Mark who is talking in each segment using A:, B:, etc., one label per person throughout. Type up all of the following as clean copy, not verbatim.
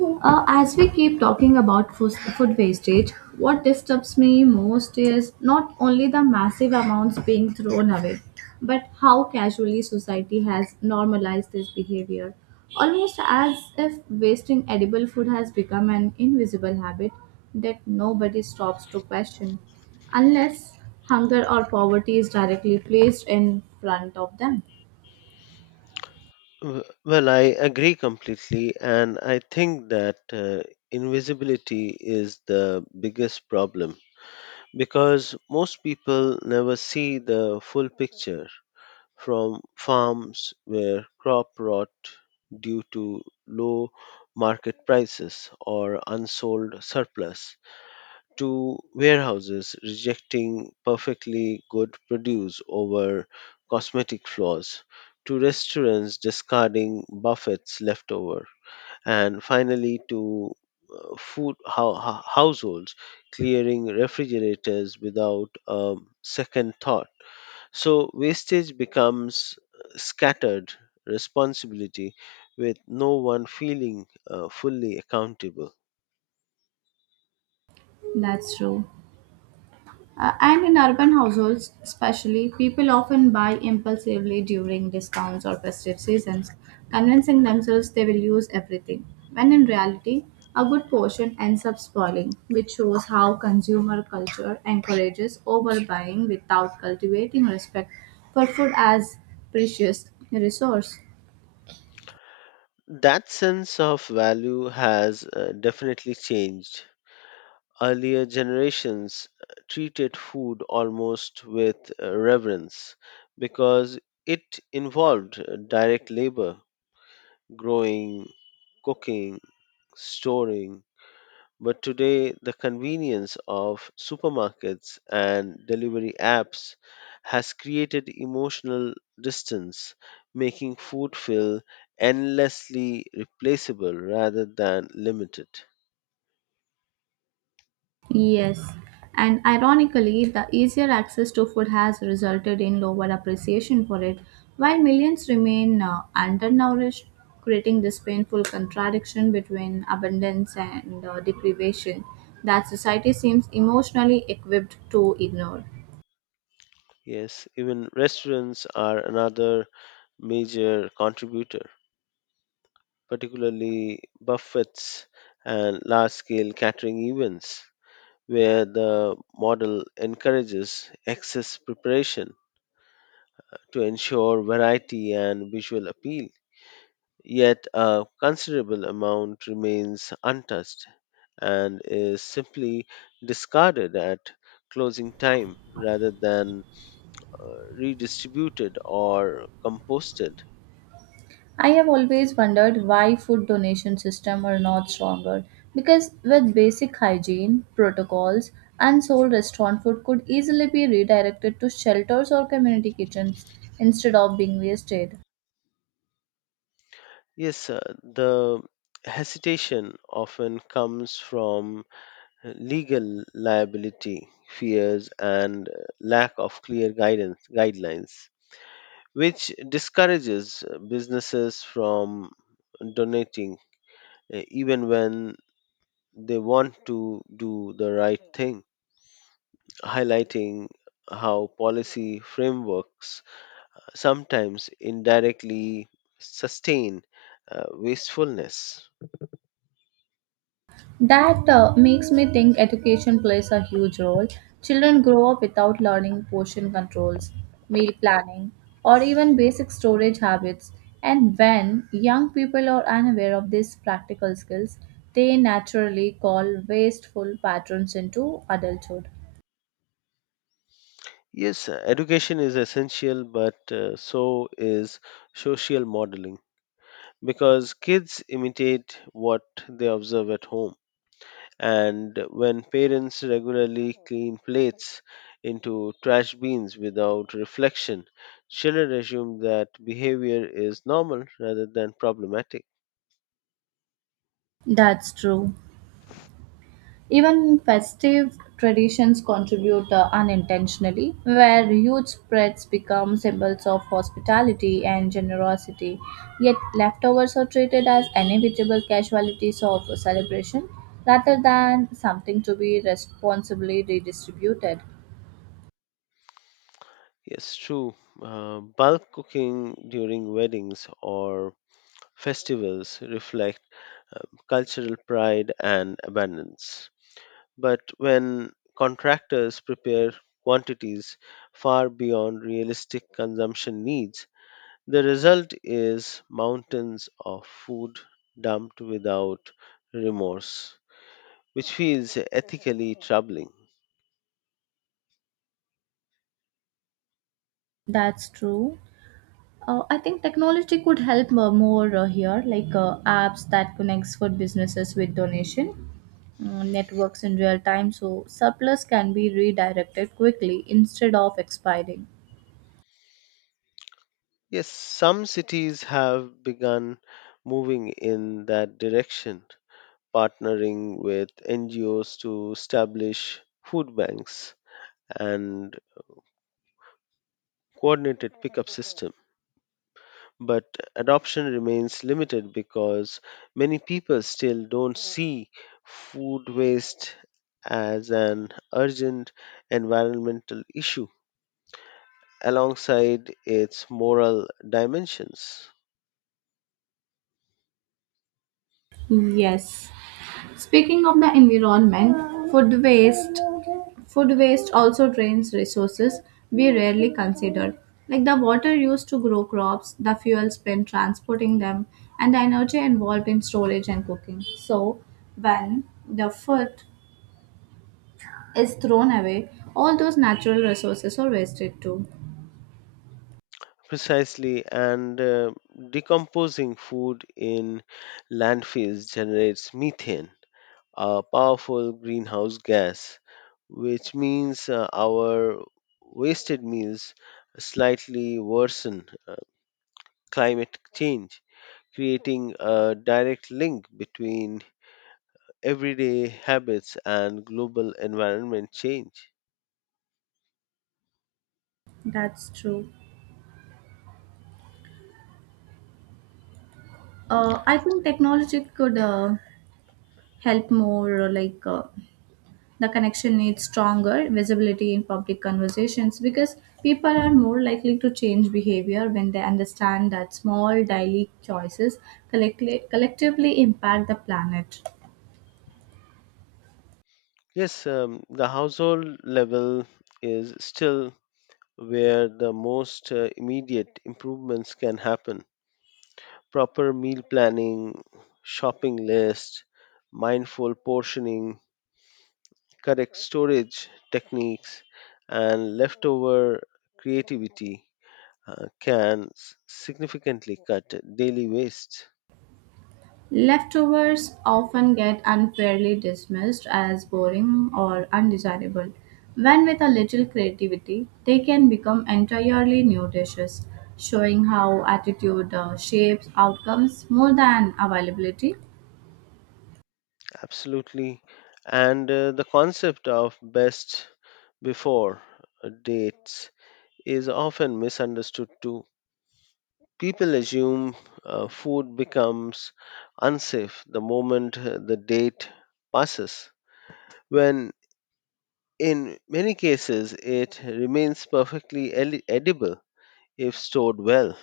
A: As we keep talking about food wastage, what disturbs me most is not only the massive amounts being thrown away, but how casually society has normalized this behavior. Almost as if wasting edible food has become an invisible habit that nobody stops to question, unless hunger or poverty is directly placed in front of them.
B: Well, I agree completely, and I think that invisibility is the biggest problem because most people never see the full picture, from farms where crop rot due to low market prices or unsold surplus, to warehouses rejecting perfectly good produce over cosmetic flaws, to restaurants discarding buffets left over, and finally to food households clearing refrigerators without a second thought. So wastage becomes scattered responsibility with no one feeling fully accountable.
A: That's true. And in urban households, especially, people often buy impulsively during discounts or festive seasons, convincing themselves they will use everything, when in reality, a good portion ends up spoiling, which shows how consumer culture encourages overbuying without cultivating respect for food as precious resource.
B: That sense of value has definitely changed. Earlier generations treated food almost with reverence because it involved direct labor: growing, cooking, storing. But today, the convenience of supermarkets and delivery apps has created emotional distance, making food feel endlessly replaceable rather than limited.
A: Yes, and ironically, the easier access to food has resulted in lower appreciation for it, while millions remain undernourished, creating this painful contradiction between abundance and deprivation that society seems emotionally equipped to ignore.
B: Yes, even restaurants are another major contributor, particularly buffets and large scale catering events, where the model encourages excess preparation to ensure variety and visual appeal. Yet a considerable amount remains untouched and is simply discarded at closing time rather than uh, redistributed or composted.
A: I have always wondered why food donation system are not stronger because with basic hygiene protocols unsold restaurant food could easily be redirected to shelters or community kitchens instead of being wasted.
B: Yes, the hesitation often comes from legal liability fears and lack of clear guidance guidelines, which discourages businesses from donating, even when they want to do the right thing, highlighting how policy frameworks sometimes indirectly sustain wastefulness.
A: That makes me think education plays a huge role. Children grow up without learning portion controls, meal planning, or even basic storage habits. And when young people are unaware of these practical skills, they naturally call wasteful patterns into adulthood.
B: Yes, education is essential, but so is social modeling, because kids imitate what they observe at home. And when parents regularly clean plates into trash bins without reflection, children assume that behavior is normal rather than problematic.
A: That's true. Even festive traditions contribute unintentionally, where huge spreads become symbols of hospitality and generosity, yet leftovers are treated as inevitable casualties of a celebration rather than something to be responsibly redistributed.
B: Yes, true. Bulk cooking during weddings or festivals reflect um, cultural pride and abundance. But when contractors prepare quantities far beyond realistic consumption needs, the result is mountains of food dumped without remorse, which feels ethically troubling.
A: That's true. I think technology could help more here, like apps that connects food businesses with donation networks in real time, so surplus can be redirected quickly instead of expiring.
B: Yes, some cities have begun moving in that direction, partnering with NGOs to establish food banks and coordinated pickup systems. But adoption remains limited because many people still don't see food waste as an urgent environmental issue alongside its moral dimensions.
A: Yes, speaking of the environment, food waste also drains resources we rarely consider, like the water used to grow crops, the fuel spent transporting them, and the energy involved in storage and cooking. So, when the food is thrown away, all those natural resources are wasted too.
B: Precisely, and decomposing food in landfills generates methane, a powerful greenhouse gas, which means our wasted meals slightly worsen climate change, creating a direct link between everyday habits and global environment change.
A: That's true. I think technology could help more, like the connection needs stronger visibility in public conversations because people are more likely to change behavior when they understand that small daily choices collectively impact the planet.
B: Yes, the household level is still where the most immediate improvements can happen. Proper meal planning, shopping list, mindful portioning, correct storage techniques, and leftover creativity can significantly cut daily waste.
A: Leftovers often get unfairly dismissed as boring or undesirable, when with a little creativity, they can become entirely new dishes, showing how attitude shapes outcomes more than availability.
B: Absolutely. And the concept of best before dates is often misunderstood too. People assume food becomes unsafe the moment the date passes, when in many cases it remains perfectly edible if stored well.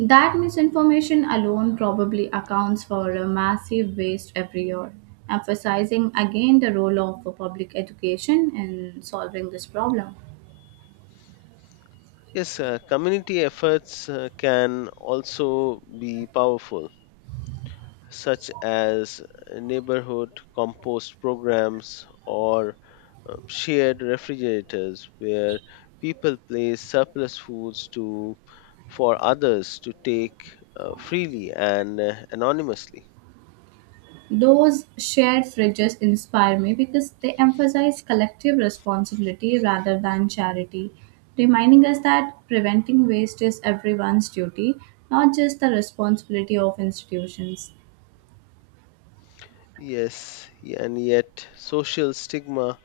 A: That misinformation alone probably accounts for a massive waste every year, emphasizing again the role of public education in solving this problem.
B: Yes, community efforts can also be powerful, such as neighborhood compost programs or shared refrigerators where people place surplus foods to for others to take freely and anonymously.
A: Those shared fridges inspire me because they emphasize collective responsibility rather than charity, reminding us that preventing waste is everyone's duty, not just the responsibility of institutions.
B: Yes, and yet social stigma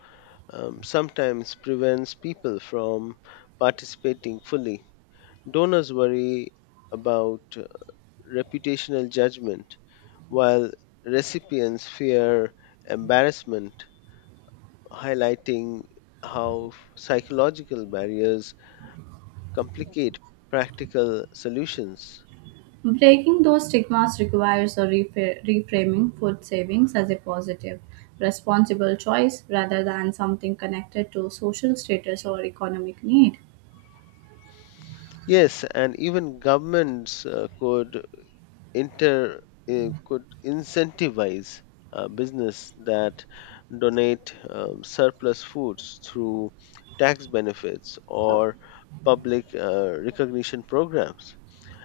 B: sometimes prevents people from participating fully. Donors worry about reputational judgment, while recipients fear embarrassment, highlighting how psychological barriers complicate practical solutions.
A: Breaking those stigmas requires a reframing food savings as a positive, responsible choice rather than something connected to social status or economic need.
B: Yes, and even governments could inter could incentivize business that donate surplus foods through tax benefits or public recognition programs,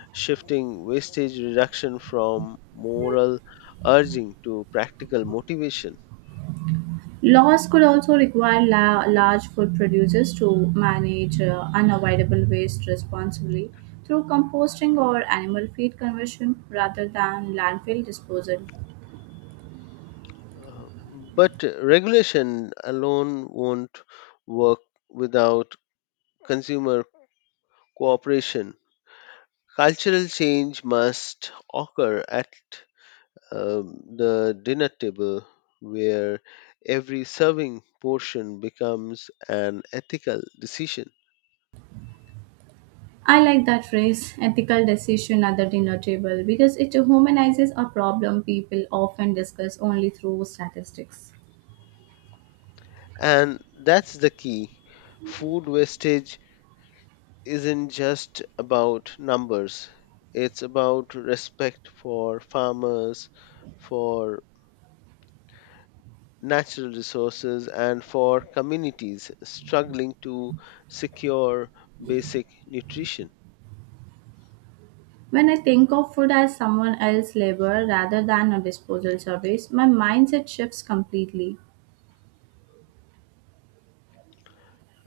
B: shifting wastage reduction from moral urging to practical motivation.
A: Laws could also require large food producers to manage unavoidable waste responsibly through composting or animal feed conversion rather than landfill disposal.
B: Uh, but regulation alone won't work without consumer cooperation. Cultural change must occur at the dinner table, where every serving portion becomes an ethical decision.
A: I like that phrase, ethical decision at the dinner table, because it humanizes a problem people often discuss only through statistics.
B: And that's the key. Food wastage isn't just about numbers, it's about respect for farmers, for natural resources, and for communities struggling to secure basic nutrition.
A: When I think of food as someone else's labor rather than a disposal service, my mindset shifts completely.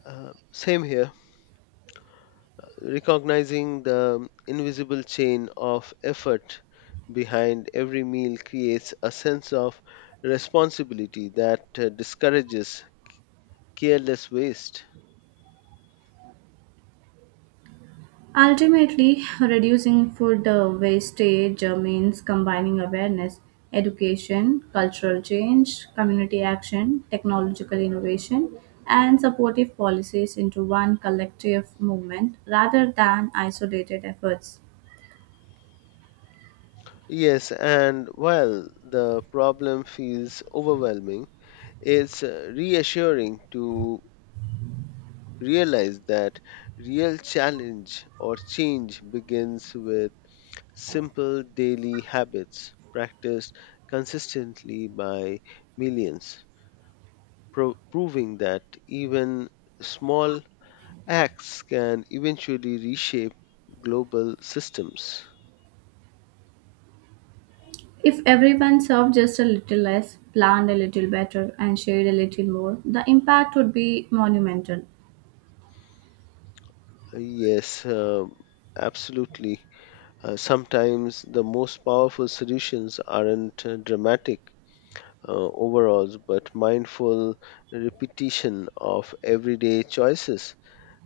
B: Same here. Recognizing the invisible chain of effort behind every meal creates a sense of responsibility that discourages careless waste.
A: Ultimately, reducing food wastage means combining awareness, education, cultural change, community action, technological innovation, and supportive policies into one collective movement rather than isolated efforts.
B: Yes, and while the problem feels overwhelming, it's reassuring to realize that real challenge or change begins with simple daily habits practiced consistently by millions, proving that even small acts can eventually reshape global systems.
A: If everyone served just a little less, planned a little better, and shared a little more, the impact would be monumental.
B: Yes, absolutely. Sometimes the most powerful solutions aren't dramatic overalls, but mindful repetition of everyday choices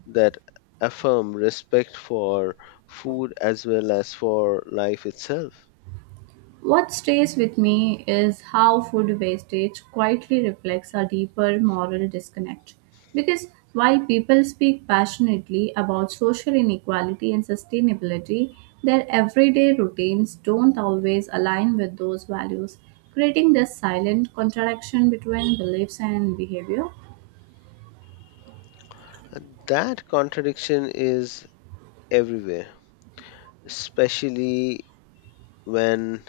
B: that affirm respect for food as well as for life itself.
A: What stays with me is how food wastage quietly reflects a deeper moral disconnect. Because while people speak passionately about social inequality and sustainability, their everyday routines don't always align with those values, creating this silent contradiction between beliefs and behavior.
B: And that contradiction is everywhere, especially when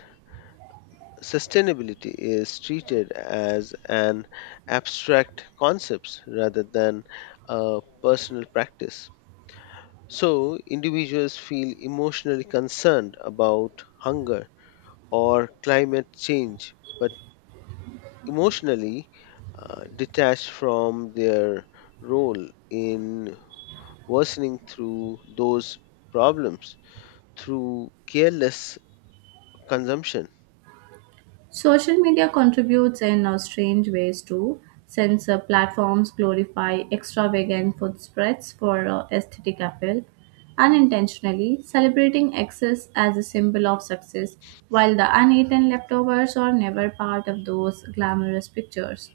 B: sustainability is treated as an abstract concept rather than a personal practice. So, individuals feel emotionally concerned about hunger or climate change, but emotionally detached from their role in worsening through those problems through careless consumption.
A: Social media contributes in strange ways too, since platforms glorify extravagant food spreads for aesthetic appeal, unintentionally celebrating excess as a symbol of success, while the uneaten leftovers are never part of those glamorous pictures.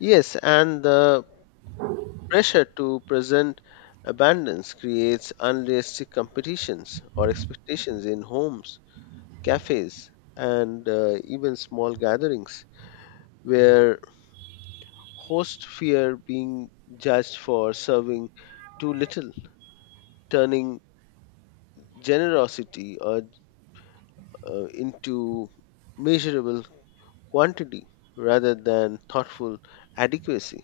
B: Yes, and the pressure to present abundance creates unrealistic competitions or expectations in homes, cafes, and even small gatherings, where hosts fear being judged for serving too little, turning generosity into measurable quantity rather than thoughtful adequacy.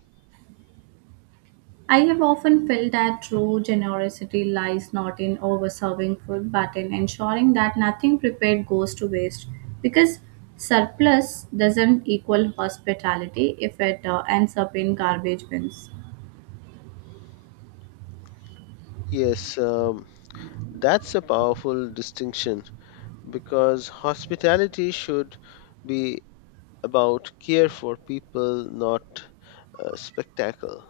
A: I have often felt that true generosity lies not in overserving food but in ensuring that nothing prepared goes to waste because surplus doesn't equal hospitality if it ends up in garbage bins.
B: Yes, that's a powerful distinction because hospitality should be about care for people, not spectacle.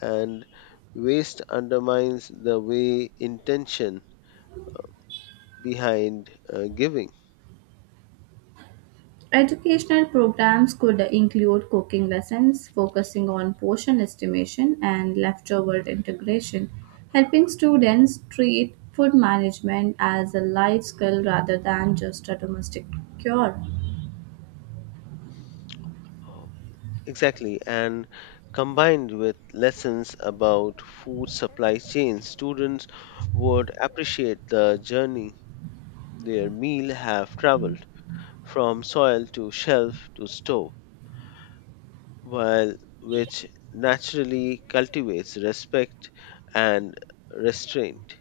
B: And waste undermines the way intention behind giving.
A: Educational programs could include cooking lessons focusing on portion estimation and leftover integration, helping students treat food management as a life skill rather than just a domestic cure.
B: Oh, exactly, and combined with lessons about food supply chains, students would appreciate the journey their meal have traveled from soil to shelf to stove, while which naturally cultivates respect and restraint.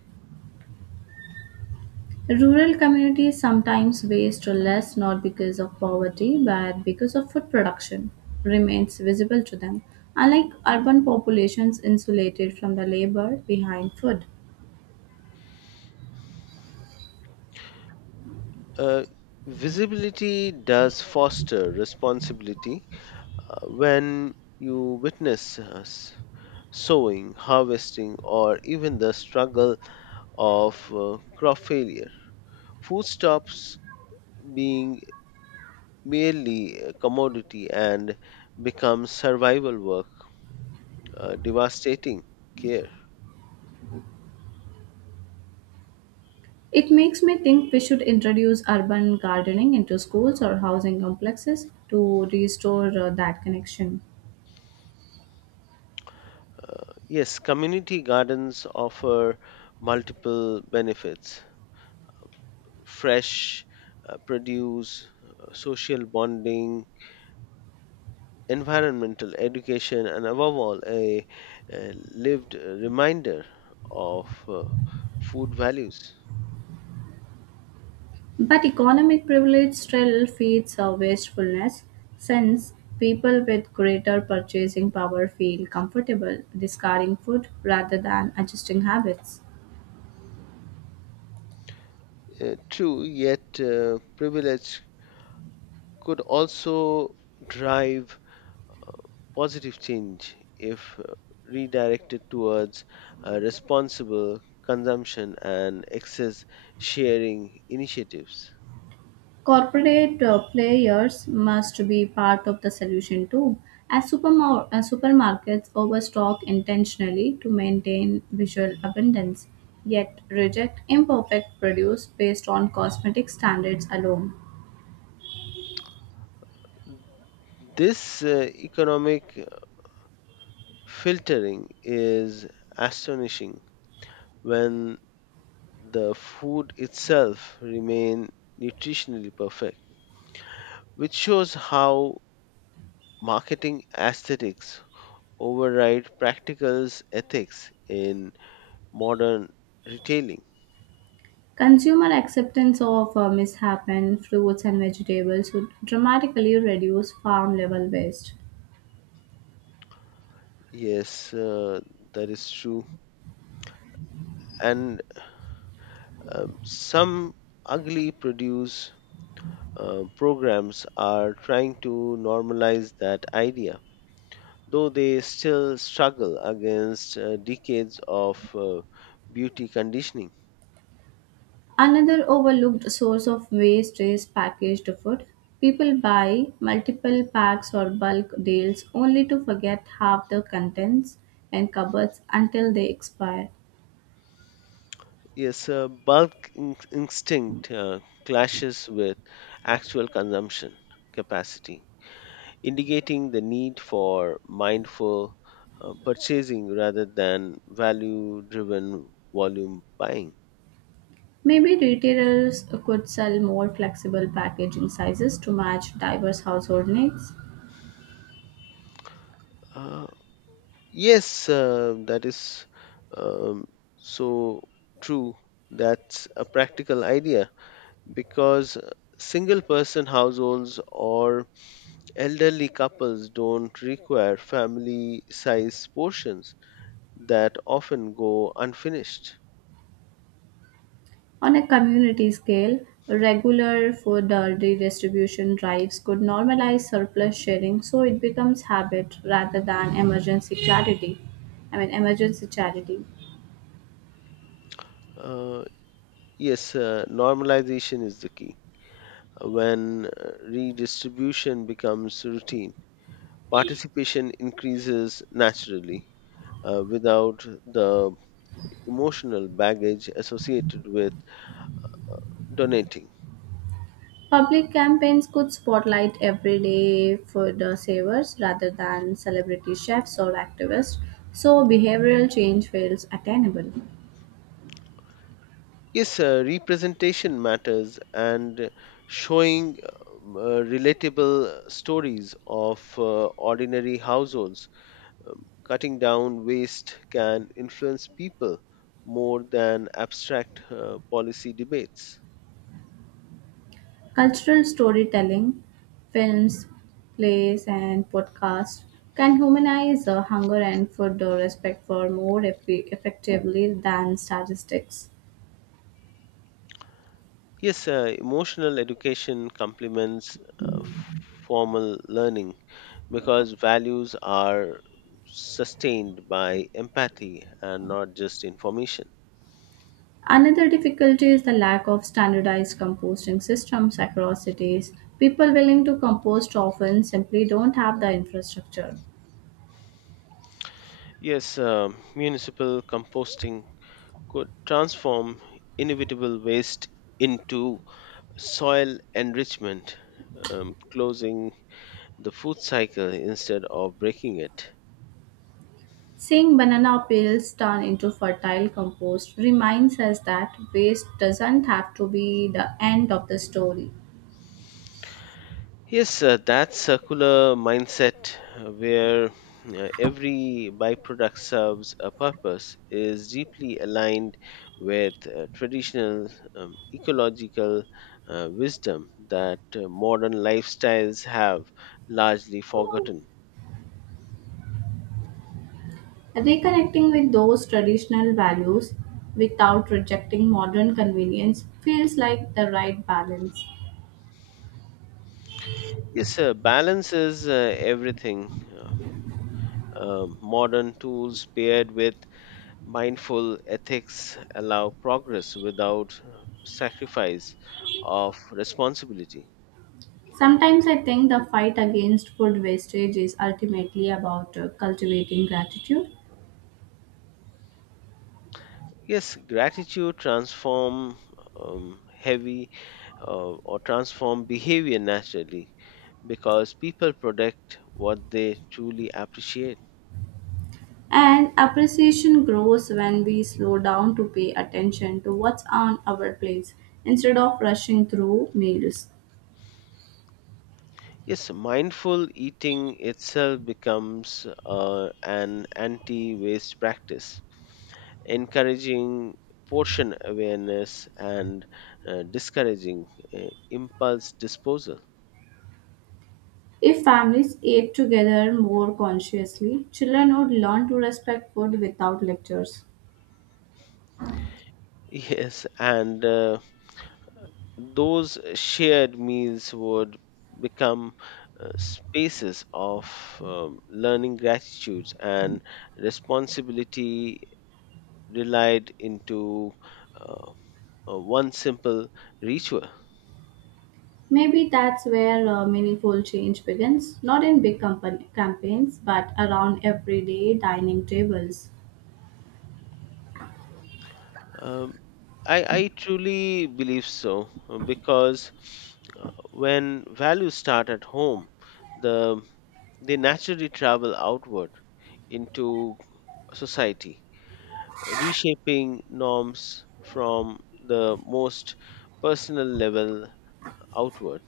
A: Rural communities sometimes waste less not because of poverty but because of food production remains visible to them, unlike urban populations insulated from the labor behind food.
B: Uh, Visibility does foster responsibility when you witness us sowing, harvesting, or even the struggle of crop failure. Food stops being merely a commodity and becomes survival work, devastating care.
A: It makes me think we should introduce urban gardening into schools or housing complexes to restore that connection.
B: Yes, community gardens offer multiple benefits: fresh produce, social bonding, environmental education, and above all, a lived reminder of food values.
A: But economic privilege still feeds our wastefulness, since people with greater purchasing power feel comfortable discarding food rather than adjusting habits.
B: True, yet privilege could also drive positive change if redirected towards responsible consumption and excess sharing initiatives.
A: Corporate players must be part of the solution too, as supermarkets overstock intentionally to maintain visual abundance, yet reject imperfect produce based on cosmetic standards alone.
B: This economic filtering is astonishing when the food itself remain nutritionally perfect, which shows how marketing aesthetics override practical ethics in modern retailing.
A: Consumer acceptance of mishapen fruits and vegetables would dramatically reduce farm level waste.
B: Yes, that is true. And some ugly produce programs are trying to normalize that idea, though they still struggle against decades of beauty conditioning.
A: Another overlooked source of waste is packaged food. People buy multiple packs or bulk deals only to forget half the contents in cupboards until they expire.
B: Yes, bulk instinct clashes with actual consumption capacity, indicating the need for mindful purchasing rather than value driven volume buying.
A: Maybe retailers could sell more flexible packaging sizes to match diverse household needs.
B: Uh, yes, that is um, so true. That's a practical idea because single person households or elderly couples don't require family size portions that often go unfinished.
A: On a community scale, regular food redistribution drives could normalize surplus sharing so it becomes habit rather than emergency clarity. I mean, emergency charity.
B: Uh, yes, normalization is the key. When redistribution becomes routine, participation increases naturally without the emotional baggage associated with donating.
A: Public campaigns could spotlight everyday food savers rather than celebrity chefs or activists, so behavioral change feels attainable.
B: Yes, representation matters, and showing relatable stories of ordinary households, cutting down waste can influence people more than abstract policy debates.
A: Cultural storytelling, films, plays, and podcasts can humanize hunger and food respect for more effectively than statistics.
B: Yes, emotional education complements uh, f- formal learning because values are sustained by empathy and not just information.
A: Another difficulty is the lack of standardized composting systems across cities. People willing to compost often simply don't have the infrastructure.
B: Yes, municipal composting could transform inevitable waste into soil enrichment, closing the food cycle instead of breaking it.
A: Seeing banana peels turn into fertile compost reminds us that waste doesn't have to be the end of the story.
B: Yes, that circular mindset where every byproduct serves a purpose is deeply aligned with traditional ecological wisdom that modern lifestyles have largely forgotten.
A: Reconnecting with those traditional values without rejecting modern convenience feels like the right balance.
B: Yes, balance is everything. Modern tools paired with mindful ethics allow progress without sacrifice of responsibility.
A: Sometimes I think the fight against food wastage is ultimately about cultivating gratitude.
B: Yes, gratitude transform heavy or transform behavior naturally because people protect what they truly appreciate.
A: And appreciation grows when we slow down to pay attention to what's on our plates instead of rushing through meals.
B: Yes, mindful eating itself becomes an anti waste practice, encouraging portion awareness and discouraging impulse disposal.
A: If families ate together more consciously, children would learn to respect food without lectures.
B: Yes, and those shared meals would become spaces of learning gratitudes and responsibility relied into uh, one simple ritual.
A: Maybe that's where meaningful change begins, not in big company campaigns, but around everyday dining tables.
B: Um, I truly believe so, because uh, when values start at home, the they naturally travel outward into society, reshaping norms from the most personal level outward.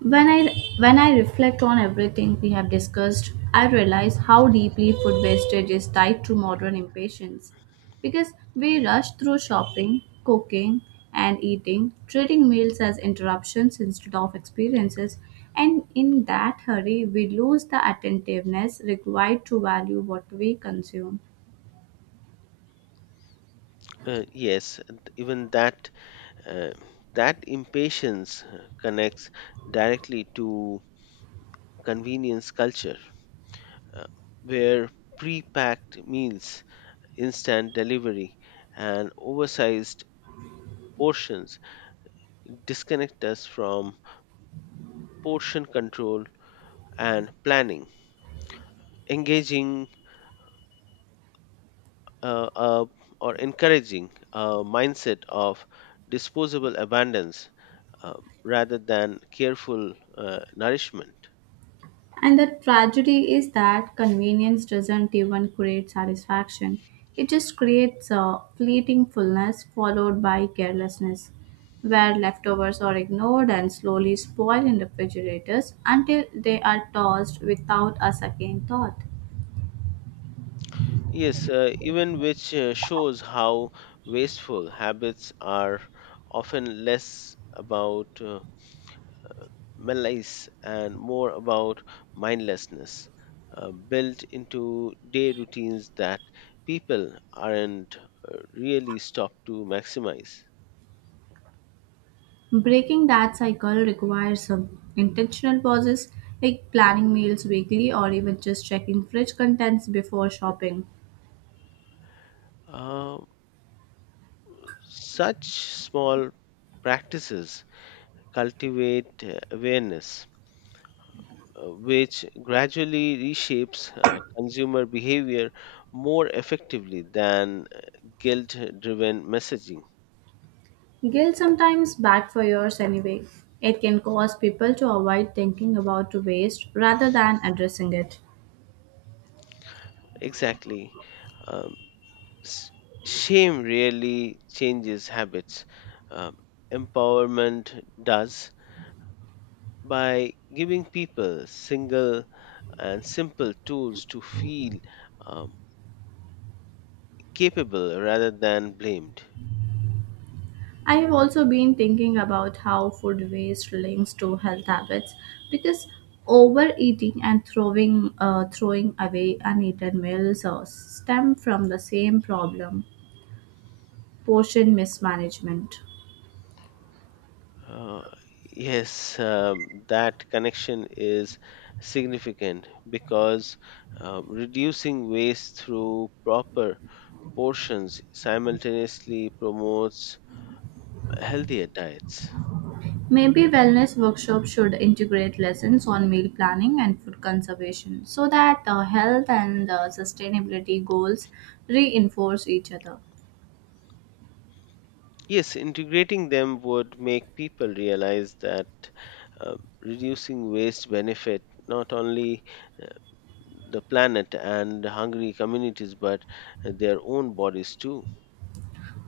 A: When I when I reflect on everything we have discussed, I realize how deeply food wastage is tied to modern impatience. Because we rush through shopping, cooking, and eating, treating meals as interruptions instead of experiences, and in that hurry, we lose the attentiveness required to value what we consume.
B: Yes, and even that uh, that impatience connects directly to convenience culture, uh, where pre-packed meals, instant delivery, and oversized portions disconnect us from portion control and planning. Engaging uh, uh, or encouraging a mindset of disposable abundance uh, rather than careful nourishment.
A: And the tragedy is that convenience doesn't even create satisfaction. It just creates a fleeting fullness followed by carelessness, where leftovers are ignored and slowly spoil in refrigerators until they are tossed without a second thought.
B: Yes, even which shows how wasteful habits are often less about malaise and more about mindlessness, built into day routines that people aren't really stopped to maximize.
A: Breaking that cycle requires some intentional pauses like planning meals weekly or even just checking fridge contents before shopping.
B: Uh, Such small practices cultivate awareness, which gradually reshapes consumer behavior more effectively than guilt driven messaging.
A: Guilt sometimes backfires anyway. It can cause people to avoid thinking about waste rather than addressing it.
B: Exactly. Um, s- Shame really changes habits. Um, Empowerment does, by giving people single and simple tools to feel um, capable rather than blamed.
A: I have also been thinking about how food waste links to health habits because overeating and throwing away uneaten meals stem from the same problem portion mismanagement.
B: Uh, yes, that connection is significant because reducing waste through proper portions simultaneously promotes healthier diets.
A: Maybe wellness workshops should integrate lessons on meal planning and food conservation so that health and sustainability goals reinforce each other.
B: Yes, integrating them would make people realize that uh, reducing waste benefit not only uh, the planet and hungry communities but their own bodies too.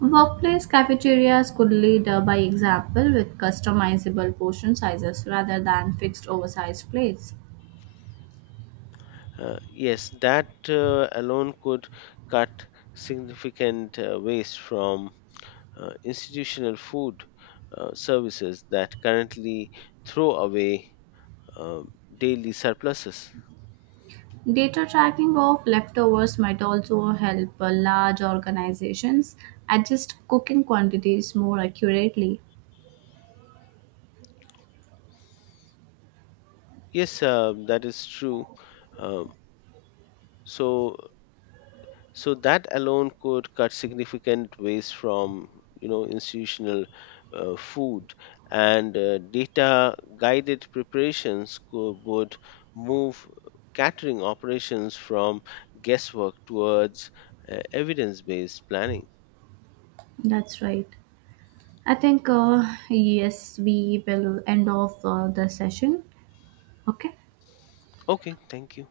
A: Workplace cafeterias could lead by example with customizable portion sizes rather than fixed oversized plates.
B: Yes, that alone could cut significant waste from institutional food services that currently throw away um daily surpluses.
A: Data tracking of leftovers might also help large organizations adjust cooking quantities more accurately.
B: Yes, that is true. Um, so so that alone could cut significant waste from you know institutional food and data guided preparations would move catering operations from guesswork towards evidence based planning.
A: That's right. I think, yes, we will end off the session. Okay.
B: Okay, thank you.